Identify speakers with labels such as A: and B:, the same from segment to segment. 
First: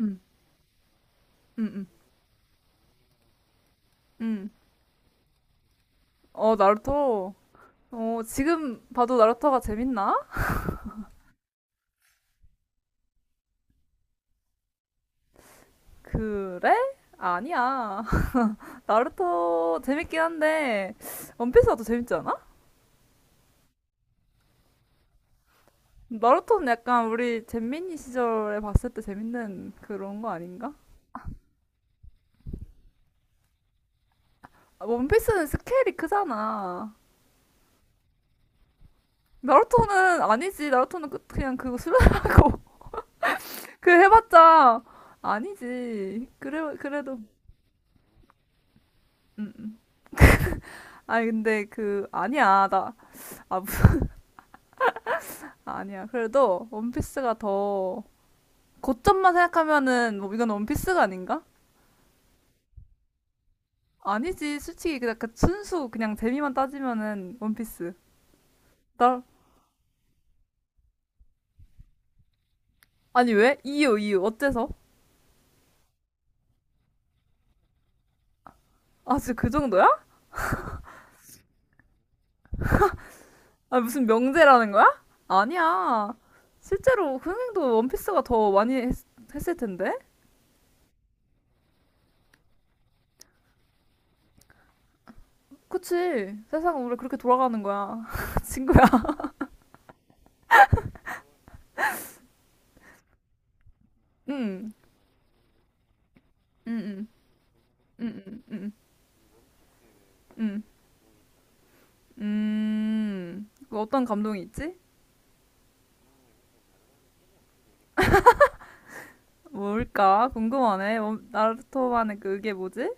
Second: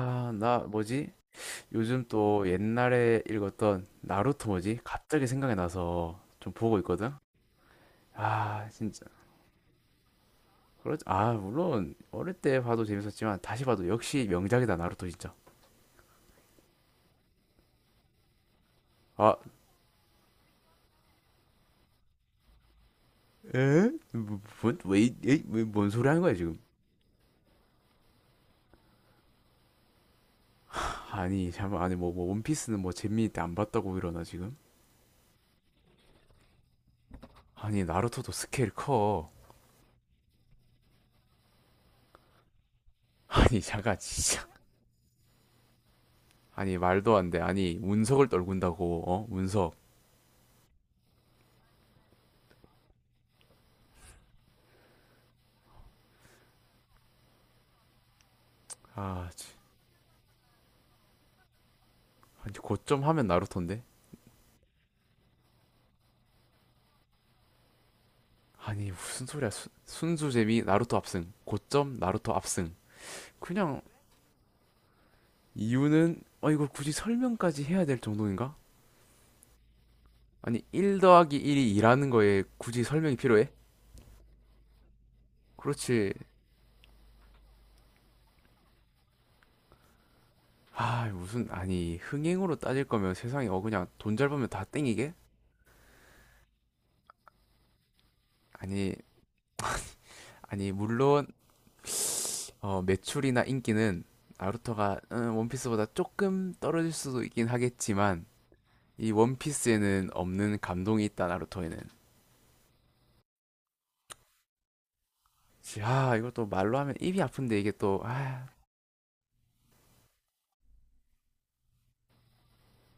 A: 음,
B: 나 뭐지?
A: 음, 음,
B: 요즘 또 옛날에 읽었던 나루토
A: 음.
B: 뭐지? 갑자기 생각이 나서 좀
A: 어,
B: 보고 있거든.
A: 나루토. 어,
B: 아,
A: 지금
B: 진짜.
A: 봐도 나루토가 재밌나?
B: 그렇 아, 물론 어릴 때 봐도 재밌었지만 다시 봐도 역시 명작이다 나루토 진짜.
A: 그래? 아니야.
B: 아,
A: 나루토 재밌긴 한데, 원피스가 더 재밌지 않아?
B: 에? 뭐, 뭔, 왜, 이- 에이, 왜, 뭔 소리 하는 거야 지금?
A: 나루토는 약간 우리 잼민이 시절에 봤을 때 재밌는 그런 거 아닌가?
B: 아니, 잠깐, 아니 뭐, 뭐 원피스는 뭐 재미있 때안 봤다고 이러나 지금?
A: 아, 원피스는 스케일이 크잖아.
B: 아니 나루토도 스케일 커.
A: 나루토는 아니지. 나루토는 그냥 그거 수련하고.
B: 아니
A: 그
B: 잠깐 진짜.
A: 해봤자 아니지. 그래,
B: 아니 말도
A: 그래도.
B: 안 돼. 아니 운석을 떨군다고, 어?
A: 음,
B: 운석.
A: 음. 아니, 근데 그, 아니야. 나, 아, 아니야. 그래도 원피스가 더
B: 아,
A: 고점만 생각하면은 뭐 이건 원피스가 아닌가?
B: 아니 고점 하면 나루토인데?
A: 아니지. 솔직히 그냥 그 순수 그냥 재미만 따지면은 원피스.
B: 아니
A: 나
B: 무슨 소리야 순수 재미 나루토 압승 고점 나루토 압승.
A: 아니 왜?
B: 그냥
A: 이유 어때서?
B: 이유는 어 이걸 굳이 설명까지 해야 될 정도인가?
A: 아 진짜 그 정도야?
B: 아니 1 더하기 1이 2라는 거에 굳이 설명이 필요해?
A: 아 무슨 명제라는 거야?
B: 그렇지.
A: 아니야. 실제로 흥행도 원피스가 더 많이 했을 텐데.
B: 아 무슨, 아니 흥행으로 따질 거면 세상에 어 그냥 돈 잘 벌면 다 땡이게?
A: 그치. 세상은 원래 그렇게 돌아가는 거야. 친구야.
B: 아니 아니 물론 어, 매출이나 인기는
A: 응.
B: 나루토가 원피스보다 조금 떨어질
A: 응.
B: 수도 있긴
A: 응. 응.
B: 하겠지만
A: 응. 응.
B: 이 원피스에는 없는
A: 응.
B: 감동이 있다 나루토에는.
A: 음. 그 어떤 감동이 있지?
B: 야, 이걸 또 말로 하면 입이 아픈데 이게 또, 아,
A: 뭘까? 궁금하네. 뭐, 나루토만의 그 그게 뭐지?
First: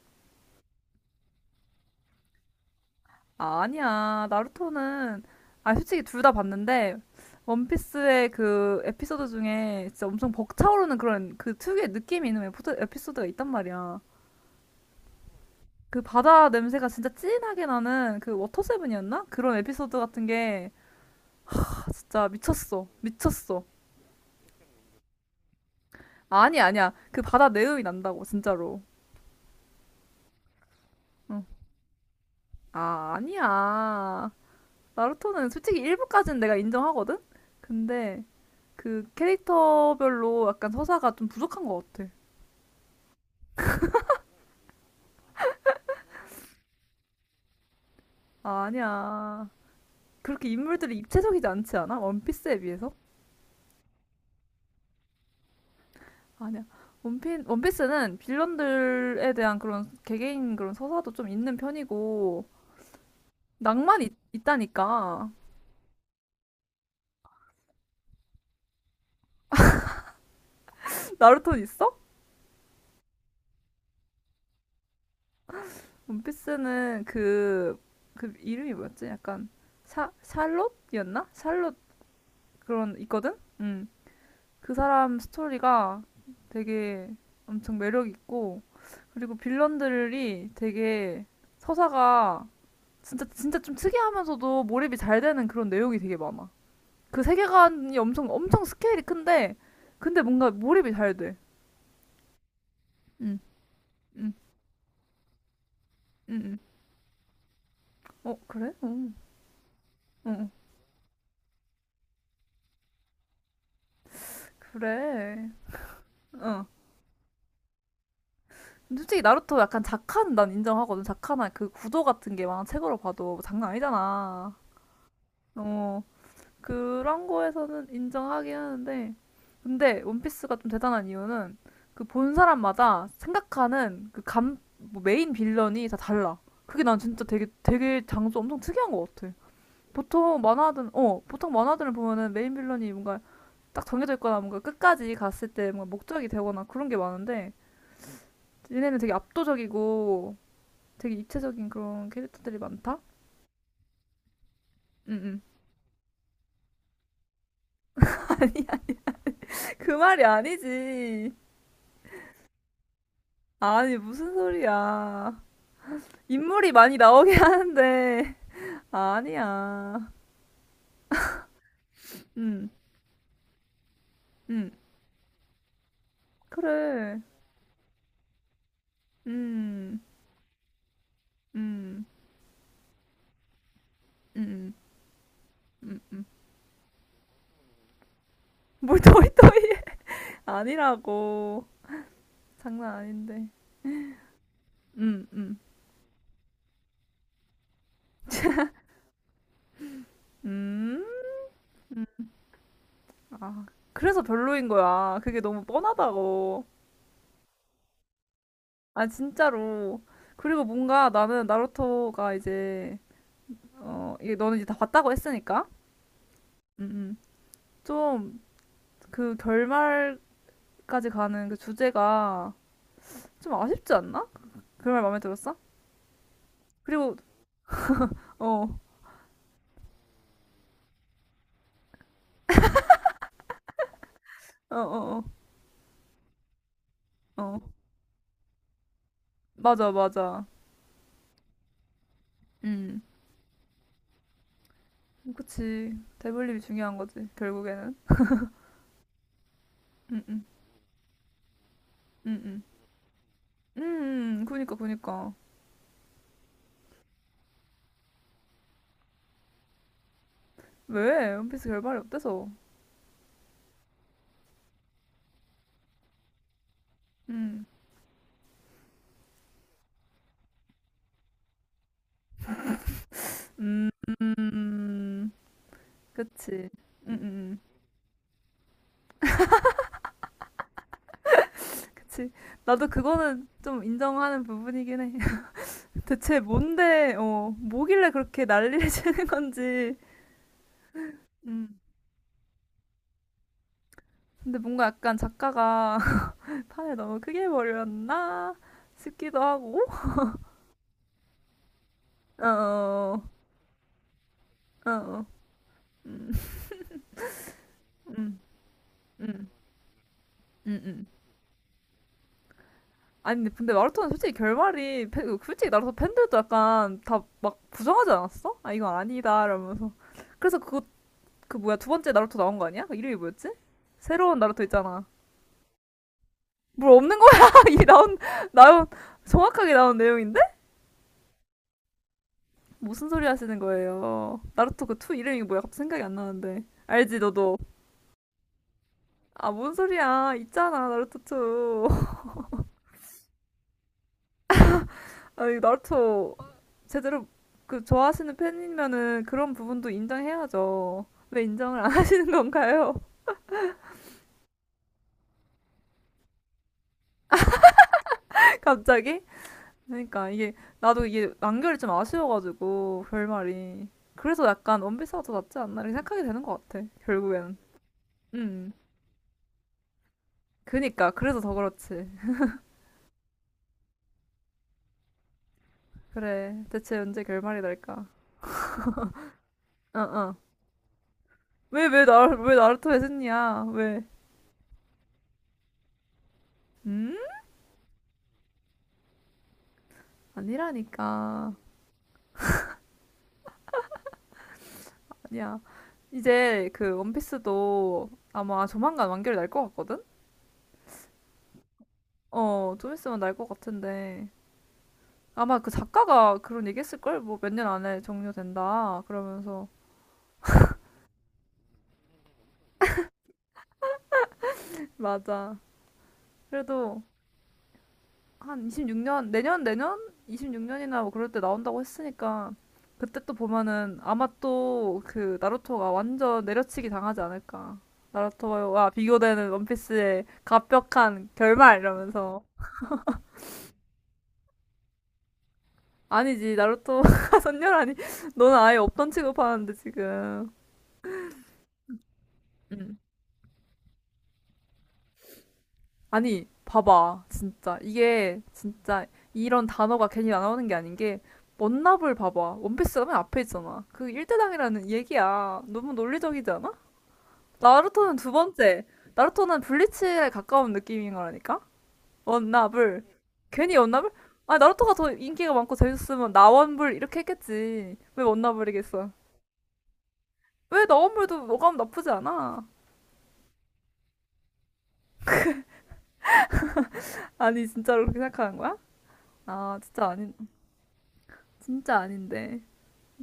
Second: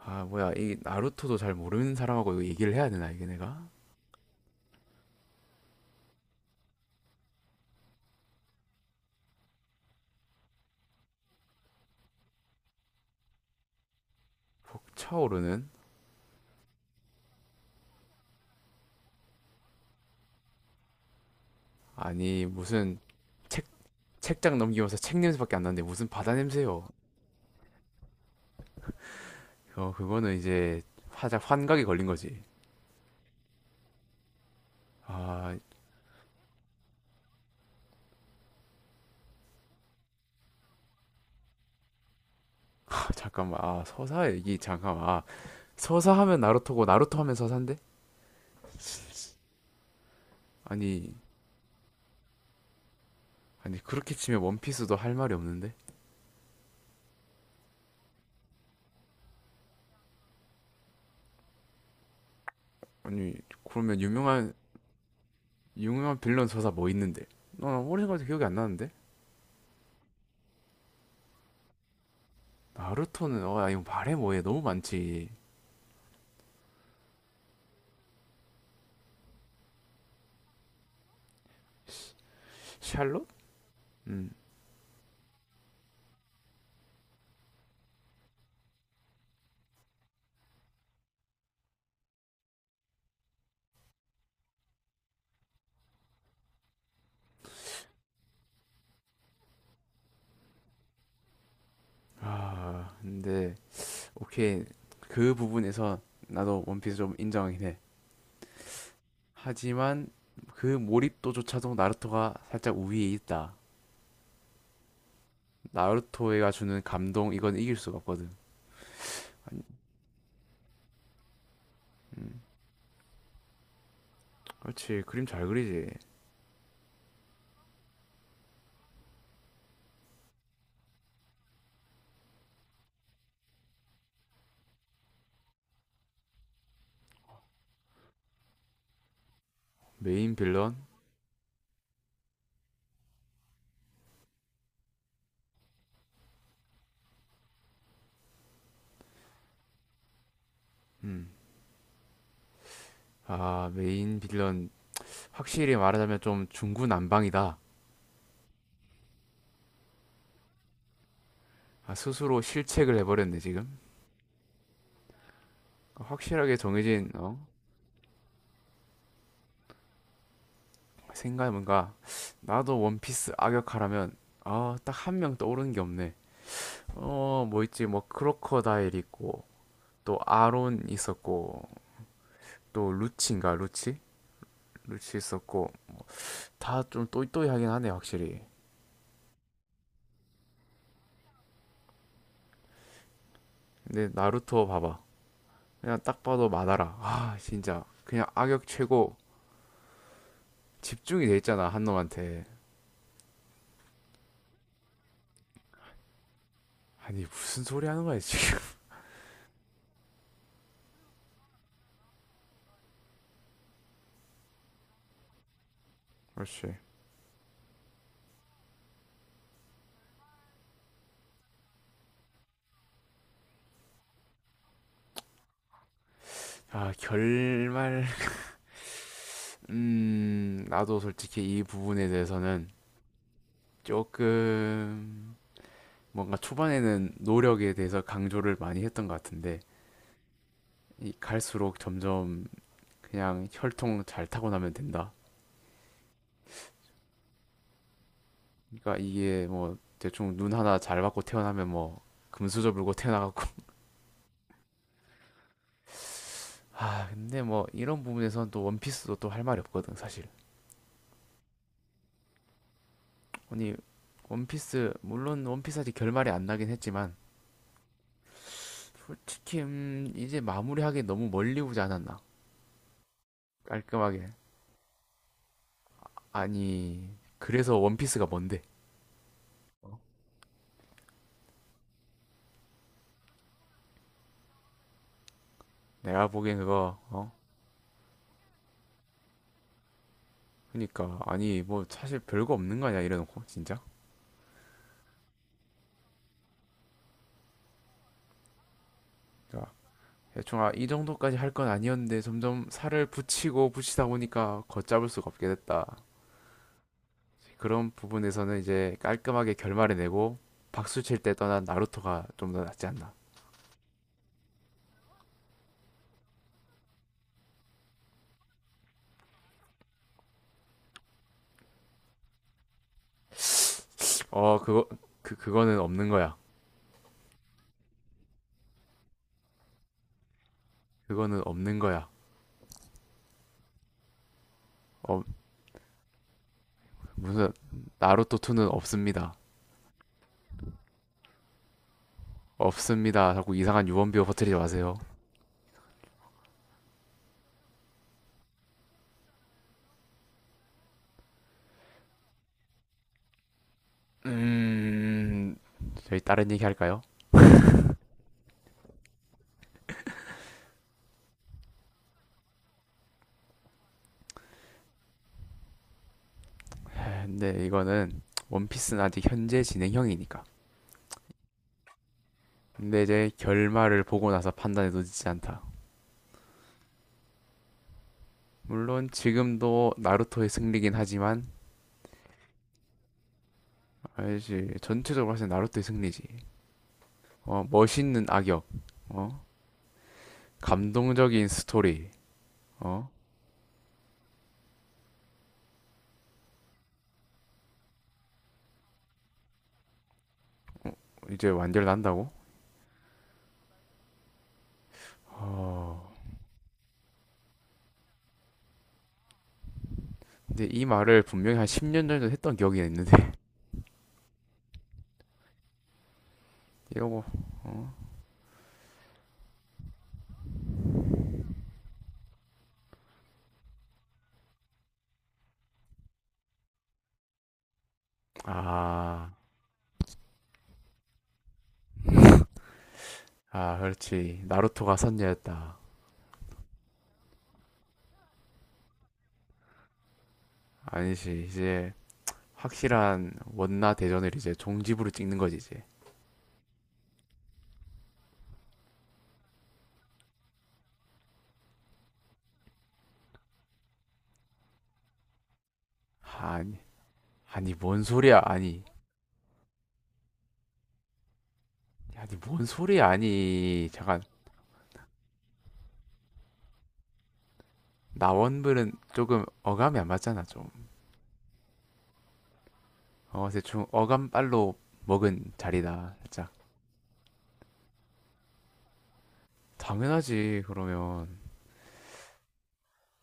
B: 아, 뭐야, 이 나루토도 잘 모르는 사람하고 이거 얘기를 해야 되나, 이게
A: 아,
B: 내가?
A: 아니야. 나루토는, 아, 솔직히 둘 다 봤는데, 원피스의 그 에피소드 중에 진짜 엄청 벅차오르는 그런 그 특유의 느낌이 있는 에피소드가 있단 말이야.
B: 차오르는?
A: 그 바다 냄새가 진짜 진하게 나는 그 워터세븐이었나? 그런 에피소드 같은 게 아, 진짜
B: 아니,
A: 미쳤어.
B: 무슨
A: 미쳤어.
B: 책, 책장 넘기면서 책 냄새밖에 안 나는데 무슨 바다
A: 아니,
B: 냄새요?
A: 아니야. 그 바다 내음이 난다고, 진짜로.
B: 어, 그거는 이제
A: 응.
B: 화작 환각에 걸린 거지.
A: 아, 아니야. 나루토는
B: 아,
A: 솔직히 일부까지는 내가 인정하거든? 근데 그 캐릭터별로 약간 서사가 좀 부족한 것 같아.
B: 아, 잠깐만, 아, 서사 얘기, 잠깐만, 아, 서사 하면 나루토고 나루토 하면 서사인데?
A: 아, 아니야. 그렇게 인물들이
B: 아니,
A: 입체적이지 않지 않아? 원피스에 비해서?
B: 아니, 그렇게 치면 원피스도 할 말이 없는데?
A: 아니야. 원피스는 빌런들에 대한 그런 개개인 그런 서사도 좀 있는 편이고,
B: 아니, 그러면
A: 낭만이 있다니까.
B: 유명한 빌런 서사 뭐 있는데? 나 오래 생각해도 기억이 안 나는데?
A: 나루토는 있어?
B: 나루토는 어 이거 말해 뭐해 너무 많지.
A: 원피스는 그, 그 이름이 뭐였지? 약간 샬롯이었나? 샬롯 그런
B: 샬롯?
A: 있거든? 음. 그 사람 스토리가 되게 엄청 매력 있고 그리고 빌런들이 되게 서사가 진짜 진짜 좀 특이하면서도 몰입이 잘 되는 그런 내용이 되게 많아. 그 세계관이 엄청 엄청 스케일이 큰데 근데 뭔가 몰입이 잘 돼.
B: 음아
A: 응,
B: 근데
A: 응,
B: 오케이 그 부분에서
A: 응, 응.
B: 나도 원피스 좀 인정하긴 해.
A: 어 그래? 응,
B: 하지만
A: 응,
B: 그 몰입도조차도 나루토가 살짝 우위에 있다.
A: 그래.
B: 나루토가
A: 어.
B: 주는 감동 이건 이길 수가 없거든.
A: 근데 솔직히 나루토 약간 작한 난 인정하거든. 작한한 그 구도 같은
B: 음
A: 게 막 책으로 봐도 장난 아니잖아.
B: 그렇지 그림 잘 그리지.
A: 어. 그런 거에서는 인정하긴 하는데, 근데 원피스가 좀 대단한 이유는 그 본 사람마다 생각하는 그 감, 뭐 메인 빌런이 다 달라. 그게 난 진짜 되게 되게 장소 엄청 특이한 것 같아.
B: 메인
A: 보통
B: 빌런?
A: 만화든 어 보통 만화들을 보면은 메인 빌런이 뭔가 딱 정해져 있거나 뭔가 끝까지 갔을 때 뭔가 목적이 되거나 그런 게 많은데 얘네는 되게 압도적이고 되게 입체적인 그런 캐릭터들이 많다.
B: 음아 메인 빌런
A: 응응.
B: 확실히 말하자면 좀 중구난방이다.
A: 그 말이 아니지.
B: 아, 스스로 실책을 해버렸네 지금.
A: 아니 무슨 소리야.
B: 확실하게
A: 인물이 많이
B: 정해진
A: 나오긴
B: 어?
A: 하는데 아니야.
B: 생각해 뭔가
A: 음,
B: 나도 원피스 악역하라면
A: 음,
B: 아, 딱 한명 떠오르는 게 없네.
A: 그래.
B: 어, 뭐 있지? 뭐 크로커다일 있고
A: 음,
B: 또 아론 있었고
A: 음,
B: 또 루치인가? 루치?
A: 음,
B: 루치 있었고
A: 음.
B: 다 좀 또이또이하긴 하네 확실히.
A: 뭘 토이토이 아니라고. 장난 아닌데.
B: 근데 나루토 봐봐.
A: 음, 음,
B: 그냥 딱 봐도 마다라. 아, 진짜 그냥 악역 최고.
A: 음,
B: 집중이 돼 있잖아 한
A: 음.
B: 놈한테.
A: 아, 그래서 별로인 거야. 그게 너무 뻔하다고.
B: 아니 무슨 소리 하는 거야 지금?
A: 아, 진짜로. 그리고 뭔가 나는 나루토가 이제 어, 이게 너는 이제 다 봤다고 했으니까.
B: 그렇지.
A: 음, 음. 좀 그 결말까지 가는 그 주제가 좀 아쉽지 않나? 그말 마음에 들었어?
B: 아,
A: 그리고
B: 결말.
A: 어,
B: 나도 솔직히 이 부분에 대해서는
A: 어, 어,
B: 조금 뭔가 초반에는
A: 어, 어.
B: 노력에 대해서 강조를 많이 했던 것 같은데
A: 맞아, 맞아.
B: 이 갈수록 점점
A: 음,
B: 그냥 혈통 잘 타고 나면 된다.
A: 그치. 대블립이 중요한 거지, 결국에는.
B: 그러니까 이게 뭐
A: 음,
B: 대충
A: 음,
B: 눈 하나 잘 받고 태어나면 뭐
A: 음, 음.
B: 금수저 물고 태어나갖고
A: 음, 그니까.
B: 아 근데 뭐 이런 부분에선 또 원피스도 또 할 말이 없거든 사실.
A: 왜? 원피스 결말이 어때서?
B: 아니 원피스 아직 결말이 안 나긴 했지만
A: 음,
B: 솔직히 이제 마무리하기 너무 멀리 오지 않았나
A: 음,
B: 깔끔하게.
A: 음, 그치. 음,
B: 아니
A: 음, 음.
B: 그래서 원피스가 뭔데?
A: 그치. 나도 그거는 좀 인정하는 부분이긴 해.
B: 내가
A: 대체
B: 보기엔 그거
A: 뭔데,
B: 어
A: 어, 뭐길래 그렇게 난리를 치는 건지.
B: 그니까 아니
A: 음.
B: 뭐 사실 별거 없는 거 아니야 이래놓고 진짜.
A: 근데 뭔가 약간 작가가 판을 너무 크게 버렸나 싶기도
B: 그러니까
A: 하고
B: 대충 아, 이 정도까지 할건 아니었는데 점점 살을
A: 어어
B: 붙이고 붙이다 보니까
A: 어,
B: 걷잡을
A: 어.
B: 수가 없게 됐다.
A: 음,
B: 그런
A: 음, 음,
B: 부분에서는 이제
A: 음,
B: 깔끔하게 결말을 내고 박수
A: 음.
B: 칠 때 떠난 나루토가 좀 더 낫지 않나.
A: 아니 근데, 근데 마라톤 솔직히 결말이 솔직히 나라서 팬들도 약간 다 막 부정하지 않았어? 아 이건 아니다 이러면서 그래서 그거 그 뭐야 두 번째 나루토 나온 거 아니야? 그 이름이 뭐였지? 새로운
B: 어
A: 나루토
B: 그거
A: 있잖아
B: 그거는 없는 거야.
A: 뭘 없는 거야 이 나온 나온 정확하게 나온 내용인데
B: 그거는 없는 거야.
A: 무슨 소리 하시는 거예요 나루토 그 투
B: 어
A: 이름이 뭐야 갑자기 생각이 안 나는데 알지
B: 무슨
A: 너도
B: 나루토 2는 없습니다.
A: 아, 뭔 소리야. 있잖아, 나루토 투
B: 없습니다. 자꾸 이상한 유언비어 퍼뜨리지 마세요.
A: 아니, 나루토 제대로 그 좋아하시는 팬이면은 그런 부분도 인정해야죠. 왜 인정을 안 하시는 건가요?
B: 음 저희 다른 얘기 할까요?
A: 갑자기? 그러니까 이게 나도 이게 완결이 좀 아쉬워가지고 결말이 그래서 약간 원피스가 더 낫지 않나 이렇게 생각하게 되는 것 같아 결국에는
B: 근데 이거는
A: 음 음.
B: 원피스는 아직 현재 진행형이니까.
A: 그니까 그래서 더 그렇지
B: 근데 이제 결말을 보고 나서 판단해도 늦지 않다.
A: 그래 대체 언제 결말이 날까
B: 물론 지금도
A: 어어
B: 나루토의 승리긴 하지만
A: 왜 왜 나 왜 나루토 에즈니야 왜
B: 알지 전체적으로 봤을 때 나루토의 승리지.
A: 음?
B: 어 멋있는 악역, 어 감동적인
A: 아니라니까
B: 스토리, 어
A: 야, 이제 그 원피스도 아마 조만간 완결이 날 것 같거든?
B: 이제 완결 난다고?
A: 어, 좀 있으면 날 것 같은데. 아마 그
B: 어
A: 작가가 그런 얘기 했을걸? 뭐 몇 년 안에 종료된다. 그러면서.
B: 근데 이 말을 분명히 한 10년 전에도 했던 기억이 있는데
A: 맞아. 그래도
B: 이러고 어?
A: 한 26년, 내년, 내년? 26년이나 뭐 그럴 때 나온다고 했으니까. 그때 또 보면은 아마 또 그 나루토가 완전 내려치기 당하지 않을까. 나루토와
B: 아,
A: 비교되는 원피스의 갑벽한 결말 이러면서.
B: 아 그렇지 나루토가 선녀였다.
A: 아니지, 나루토가 선녀라니. 너는 아예 없던 취급하는데, 지금.
B: 아니지 이제
A: 응.
B: 확실한 원나 대전을 이제 종집으로 찍는 거지 이제.
A: 아니, 봐봐. 진짜. 이게, 진짜, 이런 단어가 괜히 나오는 게 아닌 게, 원나블 봐봐. 원피스가 맨 앞에 있잖아. 그 일대당이라는 얘기야. 너무 논리적이지 않아?
B: 아니 아니 뭔
A: 나루토는 두
B: 소리야 아니
A: 번째. 나루토는 블리츠에 가까운 느낌인 거라니까?
B: 아니 뭔
A: 원나블.
B: 소리야
A: 괜히
B: 아니
A: 원나블?
B: 잠깐.
A: 아, 나루토가 더 인기가 많고 재밌었으면 나원불 이렇게 했겠지. 왜
B: 나원불은
A: 원나블이겠어?
B: 조금 어감이 안 맞잖아 좀어.
A: 왜 나원불도 어감 나쁘지 않아?
B: 대충 어감 빨로 먹은 자리다 살짝.
A: 아니 진짜로 그렇게 생각하는 거야? 아 진짜 아닌
B: 당연하지 그러면.
A: 진짜 아닌데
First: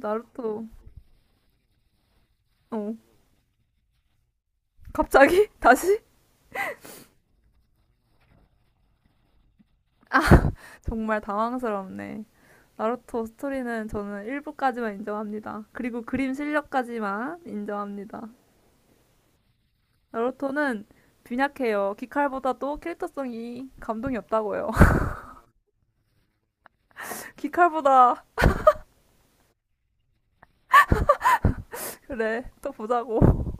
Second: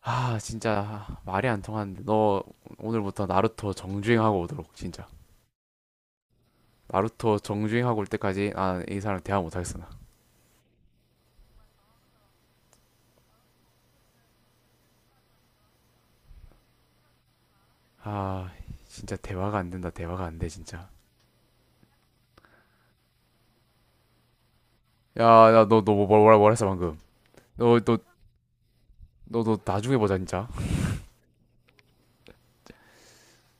B: 아 진짜 말이 안 통하는데 너.
A: 어
B: 오늘부터 나루토 정주행하고 오도록 진짜.
A: 갑자기 다시
B: 나루토 정주행하고 올 때까지 아 이 사람 대화 못하겠어.
A: 정말 당황스럽네 나루토 스토리는 저는 일부까지만 인정합니다 그리고 그림 실력까지만 인정합니다
B: 나아 진짜 대화가 안 된다 대화가 안돼
A: 나루토는
B: 진짜.
A: 빈약해요 기칼보다도 캐릭터성이 감동이 없다고요
B: 야, 야, 뭐라 했어, 방금. 너, 너,
A: 기칼보다
B: 너, 너, 나중에 보자, 진짜.
A: 그래 또 보자고